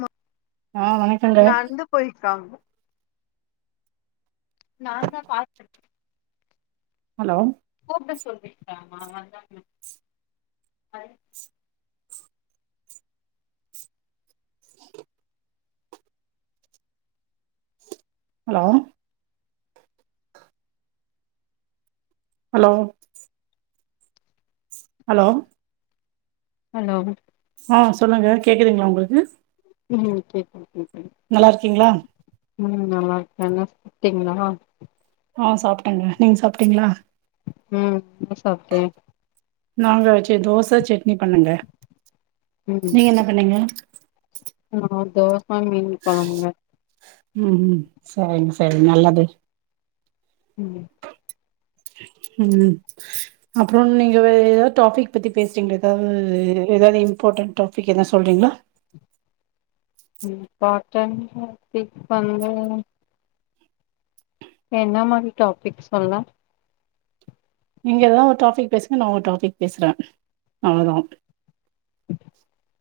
மா ஆ வணக்கங்க நந்து போய்காங்க நா தா கால் பன்னே ஹலோ கூப்ட சொல்றீங்களா மா அதான hi hello hello hello hello ஆ சொல்லுங்க கேக்குதுங்களா உங்களுக்கு உ உ கேக்குதீ நல்லா இருக்கீங்களா உ நல்லா இருக்கேங்க சாப்டீங்களா ஆ சாப்பிட்டேங்க நீங்க சாப்ட்டீங்களா ம் என சப்டேன் நாங்கா வச்சு தோசை சட் னி பண்ணேங்க நீ என்ன பண்ணிங்க ஆ தோச மீன் கொழம்புங்க ம் ம் சரிங்க சரி நல்லது ம் ம் அப்புற நீங்க ஏதாது டாபிக் பத்தி பேசுறீங்களா ஏதாது ஏதாவுது இம்பாட்டன்ட் டாபிக் எதனா சொல்றீங்களா இம்பார்ட்டன் டாபிக் வந்து என்ன மாரி டாபிக் சொல்லாம் நீங்க எதனா ஒரு டாபிக் பேசுங்க நா ஒரு டாபிக் பேசுறேன் அவ்ளதான் [inaudible]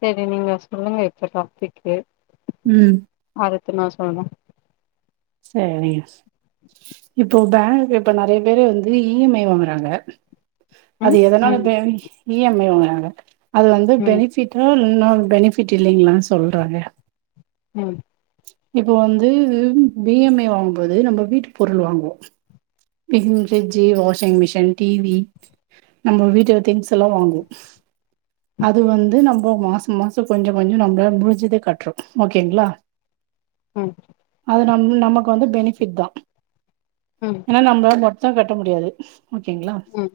சரி நீங்க சொல்லுங்க இப்ப டாபிக்கு ம் அடுத்து நா சொல்லறேன் சேரி எஸ் இப்போ பேங்க் இப்ப நெறைய பேரு வந்து இ எம் ஐ வாங்குறாங்க அது ம் எதுனால ம் பேங்க் இ எம் ஐ இங்க அது வந்து ம் பெனிஃபிட்டு இன்னோ பெனிஃபிட் இல்லங்கிளான் சொல்றாங்க ம் இப்ப வந்து பி எம் ஐ வாங்கும்போது நம்ம வீட்டு பொருள் வாங்குவோம் fridge washing machine T V நம்ம வீட்டு திங்ஸ் எல்லா வாங்குவோம் அது வந்து நம்ம மாசம் மாசம் கொஞ்ச கொஞ்ச நம்மள முடுஞ்சத கட்டுறோம் ஓகேங்களா ம் அது நம் நமக்கு வந்து பெனிஃபிட் தான் ம் அனா நம்ப இந்த சா கட்ட முடியாது ஓகேங்ளா ம்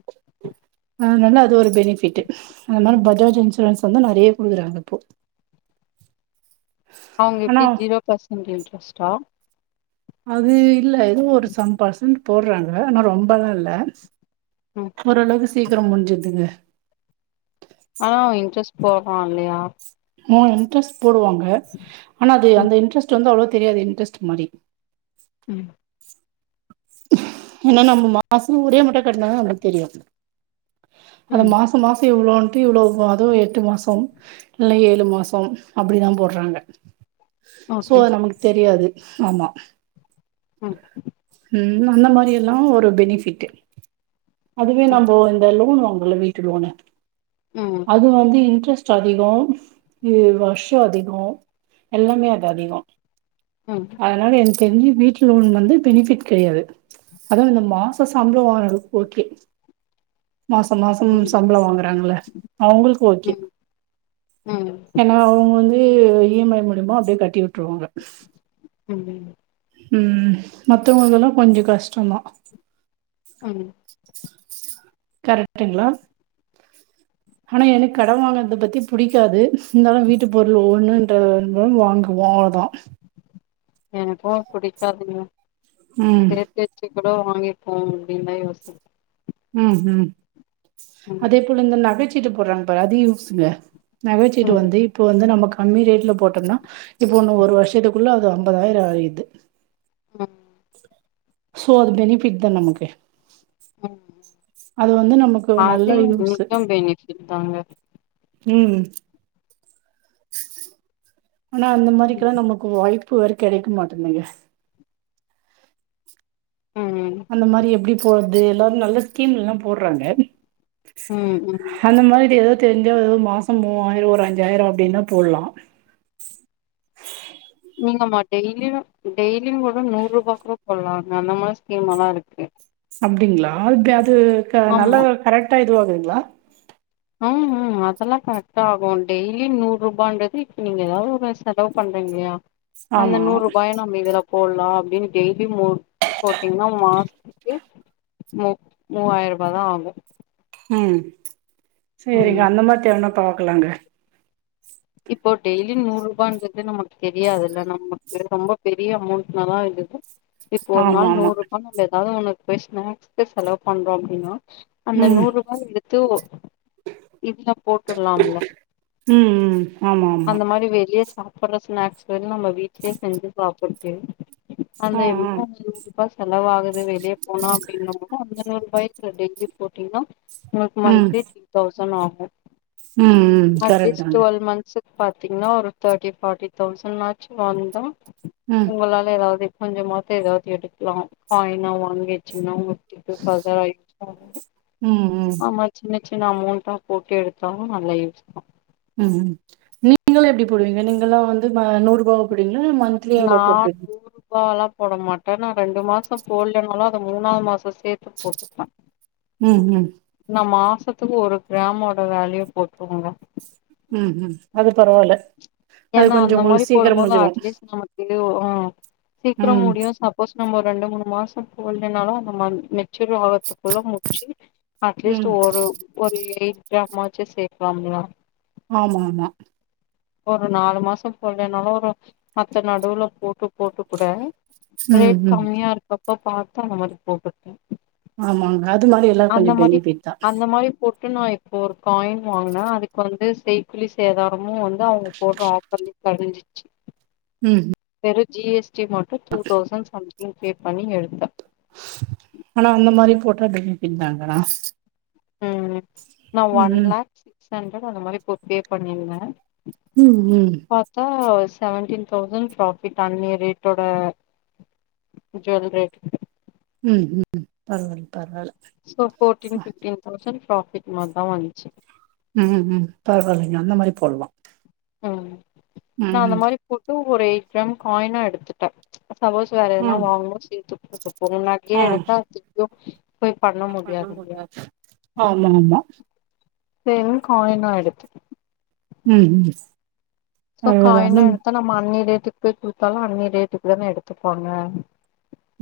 ஆனால அது ஒரு பெனிஃபிட் அந்த மாரி பஜாஜ் இன்சூரன்ஸ் வந்து நெறைய குடுக்குறாங்க இப்போ அவுங்க ஆனா இப்டி ஜீரோ பஸ் என்டு இன்ட்ரெஸ்ட்டா அது இல்ல ஏதோ ஒரு சம்பர்சன்ட் போடுறாங்க ஆனா ரொம்பல்லா இல்ல ம் ஓரளவுக்கு சீக்கிரம் முடிஞ்சுதுங்க ஆனா இன்ட்ரெஸ் போகும் இல்லயா ஆ இன்ட்ரஸ் போடுவாங்க ஆனா அது ம் அந்த இன்ட்ரெஸ்ட் வந்து அவ்ளோ தெரியாத இன்ட்ரெஸ்ட் மாரி உ ஏனா நம்ம மாசம் ஒரே மட்டு கட்டினா தா அப்டி தெரியு அது ம் மாச மாச இவ்ளோன்ட்டு இவ்ளோ அது எட்டு மாசம் இல்ல ஏழு மாசம் அப்டிதான் போடுறாங்க சோ ஓகே நமக்கு தெரியாது ஆமா உ உ அந்த மாரி எல்லா ஒரு பெனிஃபிட்டு் அதுவே ம் நம்ம இந்த லோன் வாங் உல்ல வீட்டுடுவாங்க ம் அது வந்து இன்ட்ரெஸ்ட் ஸ்ட் அதிகோ வருஷோ அதிகோ எல்லாமே அது அதிகோ ம் அதனால என் தெரி்ஞ்சி வீட்டு்லோன் வந்து பெனிஃபிட் கிடையாது அதா இந்த மாச சம்ளோ வாங்குரவங்கள்க் ஓகே மாச மாசம் சம்பளம் வாங்குறாங்கள்ள அவங்களுக்கு ஓகே ம் ம் ஏன்னா அவங்க வந்து ஏ இ எம் ஐ மூல்யமா அப்டியே கட்டி விட்ருவாங்க ஆமாமா உ மக் ட்டு அதெல்லா கொஞ்ச கஷ்டந்தா உ ஆ கரெக்டுங்களா ஆனா எனக்கு கடே வாங்குறத பத்தி புடிக்காது இருந்தாலு வீட்டு பொருள் ஒண்ணுன்ற வாங்குவோ அவ்ளதா எனக்கு புடிக்காதுங்க ம் சே சே சே கூடோ வாங்கிப்போ அப்டின்னு தா யோசன உ ஹு அதே போல இந்த நகைச் ச்சிட்டு போட்றாங்க பாரு அது யூசுங்க நகைச்சிட்டு ம் வந்து இப்போ வந்து நமக்கு கம்மி ரேட்டுல போட்ருந்தா இப்ப ஒன்னு ஒரு வருஷத்துக்குள்ள அதங் முப்பதாயிரோ ஆய்த்து ம் சோ அது பெனிஃபிட்தா நமக்கு ம் ம் அது வந்து நமக்கு நல்ல அது யூஸு நீட்டம் ஃபெனிச்சட் தாங்க ம் ஆனா அந்த ம் மாரிக்கல்லா நமக்கு வாய்ப் ப்ப ஒரு கெடைக்க மாட்டேந்துங்க ம் அந்த மாரி எப்பிடி போற து எல்லாரு நல்ல ஸ்கீம் இல்லாப் போடறாங்க ம் அந்த மாரி ஏதோத் தெரிஞ்சாவது மாசம் மூவாயிரோ ஒரு அஞ்சாயிரோ அப்பிடின்னா போலா நீங்கம்மா டெய்லியு டெய்லியு கூட நூறுரூவாக் கூட போடலா அந்த மாரி ஸ்கீம்ல்லா இருக்கு அப்பிடிங்களா கேத் து க ஆமா நல்ல கரெக்டாக இதுவகுதுாங்லா ம்ம் அதெல்லா கரெக்டாகு டெய்லி நூறு ரூபான்றது இப்ப நீங்க ஏதாவது ஒரு செலவு பண்றீங்கல்லியா அந்த ஆமா நூறுரூபாய நம்ம இதுல போடலா அப்பிடின்னு டெய்லி மூ போட்டீங்கன்னா மாசத்துக்கு மூ மூவாயிரரூபாதா ஆகு ம் சேரிங்க ம் அந்த மாரி தேவனப் பாக்கலாங்க இப்போ டெய்லி நூறு ரூபான்றது நமக்கு தெரியாதுல்ல நமக்கு ரொம்ப பெரிய அமௌண்ட்னாதா இருது இப்போ ஒரு ஆமா நாள் ஆமா நூறு ரூபா நம்ம ஏதாவது ஒன்னு பே ஸ்நாக்ஸ்க்கு செலவு பண்றோ அப்பிடின்னா அந்த ம் நூறு ரூபா எடுத்து இதுல போட்டுலாம்ல்ல ம் ம் ஆமா ஆமா போற ஸ்நாக்ஸ்க் நம்க் வீட்லியே செஞ்சி சாப் கே அந்த ஆ ஆ [unintelligible] குறிப்பா செலவாகுது வெளியே போனா அப்பிடின்ன கூடு [unintelligible] ஒய்ட்ல டெகி போட்டீங்கன்னா ஒனக்கு ம் மந்திலி சிக் தவுஸ் சொன்னா ஆகு ம் ம் கரெக்ட் தாங்க ஒன்ஸுக் பாத்தீங்னா ஒரு தேர்ட்டி ஃபாட்டி தவுசனாச்சு வாங்குதோ ம் உங்களால எதாவ்து கொஞ்சமாத்த எதாவ்து எடுக்லா காய்னா வாங்கி வச்சிங்னா உங்க ம் ம் [unintelligible] ஆமா சின்ன சின்ன அமௌன்ட்டா போட்டு எடுத்தாலு‌ நல்ல யூஸ் தா ம் நீங்களா எப்டி போடுவிங்க நீங்களா ‌வந்து ம நூறுபாவா போடுவிங் நா நூறுபாலா போட மாட் ட‌ நா ரெண்டு மாச போட்லனாலு அத மூணாது மாச சேத்து போட்டுப்ப ம் ம் சத்துகு ஒரு கிராமோட வேல்யுவ போட்ருவங்க ம் ம் அது பரவால்ல அது ஏன்னா கொஞ்சோ அந்த மாரி உங்களுக்கு போடும் சீக்கிரம் போது முடிஞ்சிரு அட்லீஸ்ட் நமக்கு ஒ அ சீக்கிர ம் முடியு சப்போஸ் நம்ம ரெண்டு மூணு மாச த்துக் போல்லனாலு அந்த மன்த் நெ ச்செர் ஆகுர்த்துக்குள்ள முட்ச்சி ம் அட்லீஸ்ட் ஒரு ஒரு எயிட் கிராம் ஆ ச்சு சேக்லாமில்லயா ஆமா ஆமா ஒரு நாலு மாச போல்லனாலு ஒரு மத்த நடுவுல போட்டு போட்டு கூட ம் ரேட் ம் கம்மியா இருக்க ப்ப பாத்து அந்த மாரி போட்டுட்டே ஆமா அது மாரி எல்லா கொஞ்ச பெனிஃபிட் தா ட்டு நா இப்ப ஒரு காயின் வாங்னே அதுக்கு வந்து செய்கூலி சேதாரமு வந் து அவுங்க போட்ற ஆஃபர்லே கொறஞ்சிச்சு ம் ஒரு ஜி எஸ் டி மட்டு two thousand something pay பண்ணி எடுத்த ஆனா அந்த [unintelligible] ம் ம் நா ம் ஒன் ம் லாக் சிக்ஸ் ஹண்ரட் அந்த மாரி போட்டு பே பண்ணிருந்த ம் ம் பாத்தா செவன்டீன் தௌசண்ட் பிராஃபிட் அன்னைய ரேட்டோட ஜுவல் ரேட் ம் ம் பரவால்ல பரவால்ல சோ ஃபோர்ட்டீன் அ. ஃப்டீன் தௌசண்ட் பிராட்பிட் மார்தா வஞ்சு ம் ம் பரவால்லைங்க அந்த மாரி போல்லா ம் நா அந்த ம் மாரி போட்டு ஒரே கிராம் காயினா எடுத்துட்ட சபோஸ் வேற எதனா ம் வாங்கணு சீட்டு போனமனா ஆ அங்கேயே எடுத்தா திப்பியு ஆமா ஆமா சேரின் காயினா எடுத்துட்ட ம் ம் சோ பரவால்ல அந்த காய்னா எடுத்தா நம்ம அண்ணி ரேட் ட்டுக்கு குடுத்தாலு அண்ணிய ரேட்டுக்கு தானா எடுத்துப்பாங்க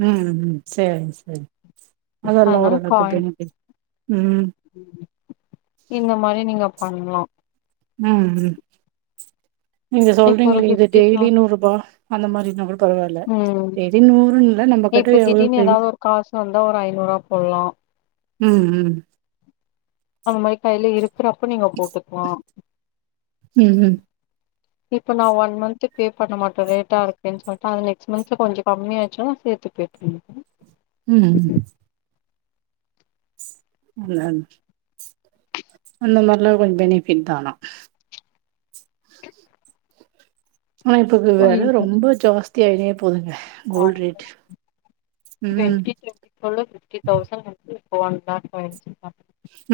ம் ம் சேரிங் சேரிங் அதெல்லா அதனால ஒரு அளவுக்குத் காயின் தெரியு தோழி ம் இந்த மாரி நீங்க பண்லா ம் ம் நீங்க இப்போ ஒரு சொல்றீங்களே இது ஃபிப்டி தா டெய்லி நூரூபா அந்த மாரி இருனா கூட பரவால்ல ம் டெய்லி நூறுனு இல்ல நம்ப பெட்ரோல் எவ்வளவுக் கடி தா ஒரு ஐநூறுவா போல்லா ம் ம் அந்த மாரி காயில இரு இருக்கறப்போ நீங்க போட்டுக்கலா ம் ம் இப்ப நா ஒன் மந்த்து பே பண்ண மாட்ட ரேட்டா இருக்கேன் சொல்ட்டு அது நெக்ஸ்ட் மந்த்ல கொஞ்சோ கம்மியாச்சுன்னா சேத்து பே பண்ணிருவ ம் ம். ஆமாங் அந்த மாரிலா கொஞ்சோ பெனிஃபிட் தானா ஆனா இப்பக்கு சோ வெல இப்போ ரொம்போ ஜாஸ் [unintelligible] போதுங்க ஆ கோல்ட் ரேட் ம் டுவெண்ட்டி இப்ப ஒன் லாக் போயிருச்சுங்ளா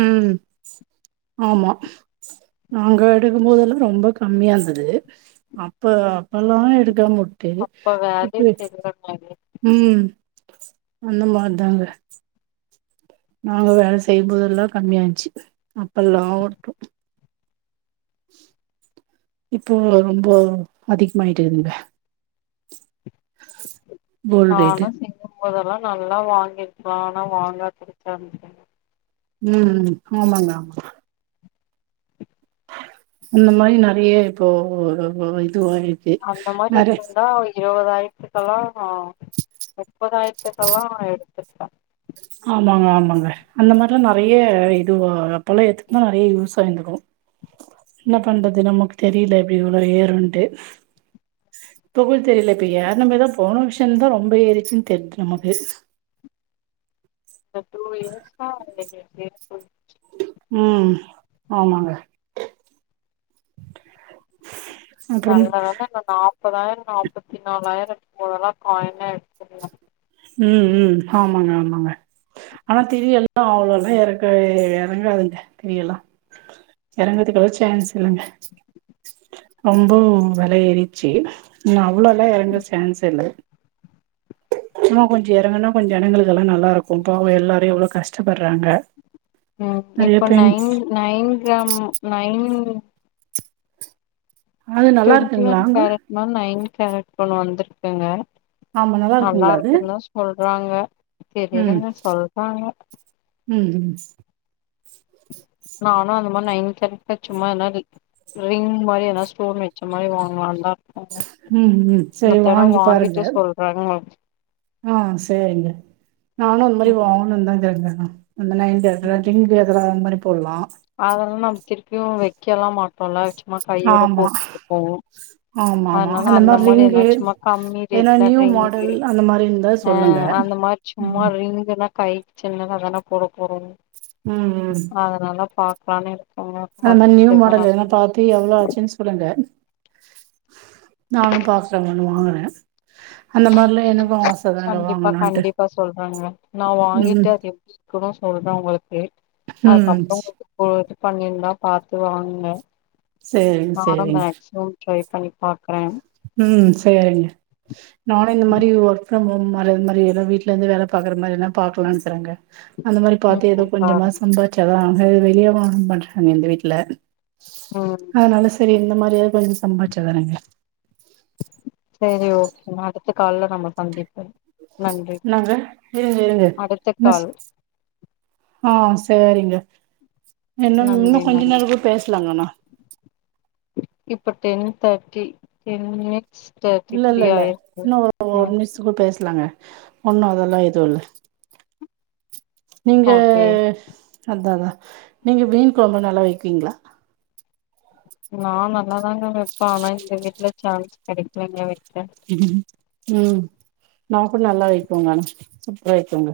ம் ஆமா நாங்க எடுக்கும் போதெல்லா ரொம்ப கம்மியா இருந்துது அப்போ எல்லாமே எடுக்க மு ட்டு அப்ப வேல்யூ இப்ப தெரிலனாலே ம் அந்த மாரிதாங்க நாங்க வேல செய்யும்போதெல்லா கம்மியா இருந்ச்சு அப்பல்லா வுட்டோ இப்போ ரொம்போ அதிகமாயிட்டு இருக்குதுங்க கோல்டு ரேட்டு ஆனா செய்யணு மொதல்லா நல்லா வாங்கிருக்கலா ஆனா வாங்காது [inaudible] ம் ம் ஆமாங்க ஆமா அந்த மாரி நெறைய இப்போ இது ஓடிருச்சு வேற இருவதாயரத்துக்கெல்லா ஆ எ முப்பதாயரத்துக்கெல்லா எடு த்துருக்கலா ஆமாங்க ஆமாங்க. அந்த மாரில்லா நெறைய இது அப்போல்லா எட்த்துருந்தா நெறைய யூஸ் ஆயிருந்திருக்கு என்ன பண்றது நமக்கு தெரியல இப்டி இவ்ளோ ஏறுன்ட்டு இப்பவு தெரில இப்ப ஏறுன பிறகுதா போன வர்ஷந்தா ரொம்ப ஏறிருச்சுன்னு தெர்து நமக்கு இந்த டூ இயர்ஸா [inaudible] ம் ஆமாங்க அப்புறம் நல்லவேள நாங்க நா முப்பதாயிரோ நாப்பத்தி நாலாயிரோ இருக்கும்போதல்லா காயினா எடுத்துருந்தே. ம் ம் ஆமாங்க ஆமாங்க ஆனா [inaudible] அவ்ளவு ஆ எறங்க எறங்காதுங்க இனியெல்லா எறங்கறதுக்கெல்லா சான்ஸ் இல்லங்க ரொம்ப வெல ஏறிட்ச்சு இன்ன அ வ்ளோ எல்லா எறங்க சான்ஸே இல்ல இன்னு கொஞ்ச எறங்குனா கொஞ்ச ஜனங்களுக்கெல்லா நல்லா இருக்கு பாவோ எல்லாரு எவ்ளோ கஷ்டப்பட்றாங்க ம் நெறைய இப்ப பெண் நைன் நைன் கிராம் நைன் அது நல்லா ட்வெண்டி இருக்குங்களா ஒன் அங்க கேரட்னா நைன் கேரட் ஒண்ணு வந்திருக்குங்க ஆமா நல்லா இருக்குங்களா அது? றாங்க ம் தெரியலங்க சொல்றாங்க ம் ஹும் நானு அந்த மாரி நயின் கேரட் தா சும்மா என்னாடி ரிங் மாரி என்னாச்சு போனே ம் ம் சேரி மத்ததெல்லா வாங்கி பாருங்க வாங்கிட்டு சொல்றாங்க ஆ சேரிங்க நானு அந்த ம் மாரிதா வாங்கணுன் தா தேட்னேங்க நம்மனா ம் [unintelligible] அந் மாரி குளா அதெல்லா நம்ம திருப்பியு வைக்கலாம் மாட்டோன்ல கையோட ஆமா போட்டுட்டு போவோ ஆமா ஆமா அதுனால அந்த மாரி என்ன ரிங்கு சும்மா கம்மி ஏன்னா ரேட்ல நியூ மாடல் ரிங்கு அந்த மாரி இருந்தா ஆ சொல்லுங்க அந்த மாரி சும்மா ம் ரிங்குனா கை சின்னதா தான போட போறோம் ம் ம் பாக்லா மேனு அந்த மாரி நியூ மாடல் ஏதுனா பாத்து எவ்ளோ ஆச்சுன் சொல்லுங்க நானு பாத்துட்டு இனோன்னு வாங்குனே கண்டிப்பா வாங்கணுன்ட்டு கண்டிப்பா சொல்றங்க நா ம் வாங்கிட்டு அது எப்டி இருக்குனு சொல்றே உங்களுக்கு ம் அதுக்கப்புறே உங்களுக்கு பண்ணிருந்தா பாத்து வாங்குங்க சேரிங் நானு சேரிங் மேக்சிமம் ட்ரை பண்ணி பாக்குறே ம் சேரிங்க நானு இந்த மாரி ம் ஒர்க் ஃபிரம் ஹோம்மு அது இந்மாரி வீட்ல இருந்தே வேல பாக்கற மாரி ஏதனா பாக்லானு சார் அங்க அந்த மாரி பாத்து ஏதோ ம் கொஞ்சமா பாருங்க சம்பாதிச்சாதா வெளிய வா எர்ன் பண்ற அங்க ஊந்த வீட்ல ம் அதுனால சரி இந்த மாரி இப்பியே கொஞ்ச சம்பாரிச்சா தானேங்க சரி ஓகே நாளு து கால்ல நம்ம சந்திப்போம் இன்னாங்க இருங்க இருங்க அடுத்த நஸ் கால் ஆ சேரிங்க இன்னோன் நன்றி இன்னு கொஞ்சே நன்றி நேரே கூட பேசலாங்க ஆனா இப்போ டென் தேட்டி டென் மினிட் இல்ல இல்ல இல்ல இன்னோ ஒரு ம் நிமிஷத்துக்கு பேசலாங்க ஒன்னு அதெல்லா எதுவு இல்ல நீங்க ஓகே அதா அதா நீங்க மீன் கொழம்பு நல்லா வைப்பீங்ளா நா நல்லாதாங்க வெப்பே ஆனா இந்த வீட்ல சான்ஸ் கெடைக்கலங்க வெக் எதுடி உம் நா கூட நல்லா வைப்போங்கா சூப்பரா வைக்கோங்க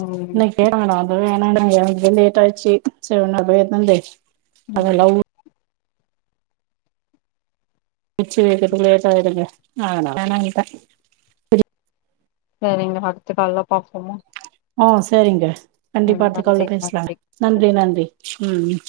ம் இன்னைக்கு தேட வேண்டா ஆந்த இத வேண்டானு நா எந்துதே லேட் ஆச்சு சேர் நா போய் எத்துனு வந்து ம் அதலா பிச்சு வேக்கதுகே லேட் ஆயுடுங்க ஆ [unintelligible] நா நேநப சேரிங்க அடுத்த கால்ல பாத்துக்கலாங்க ஹ செரிங்க கண்டிப்பா அடுத்து கால்ல நன்றி நன்றி பேசலாங்க நன்றி நன்றி உம் உம்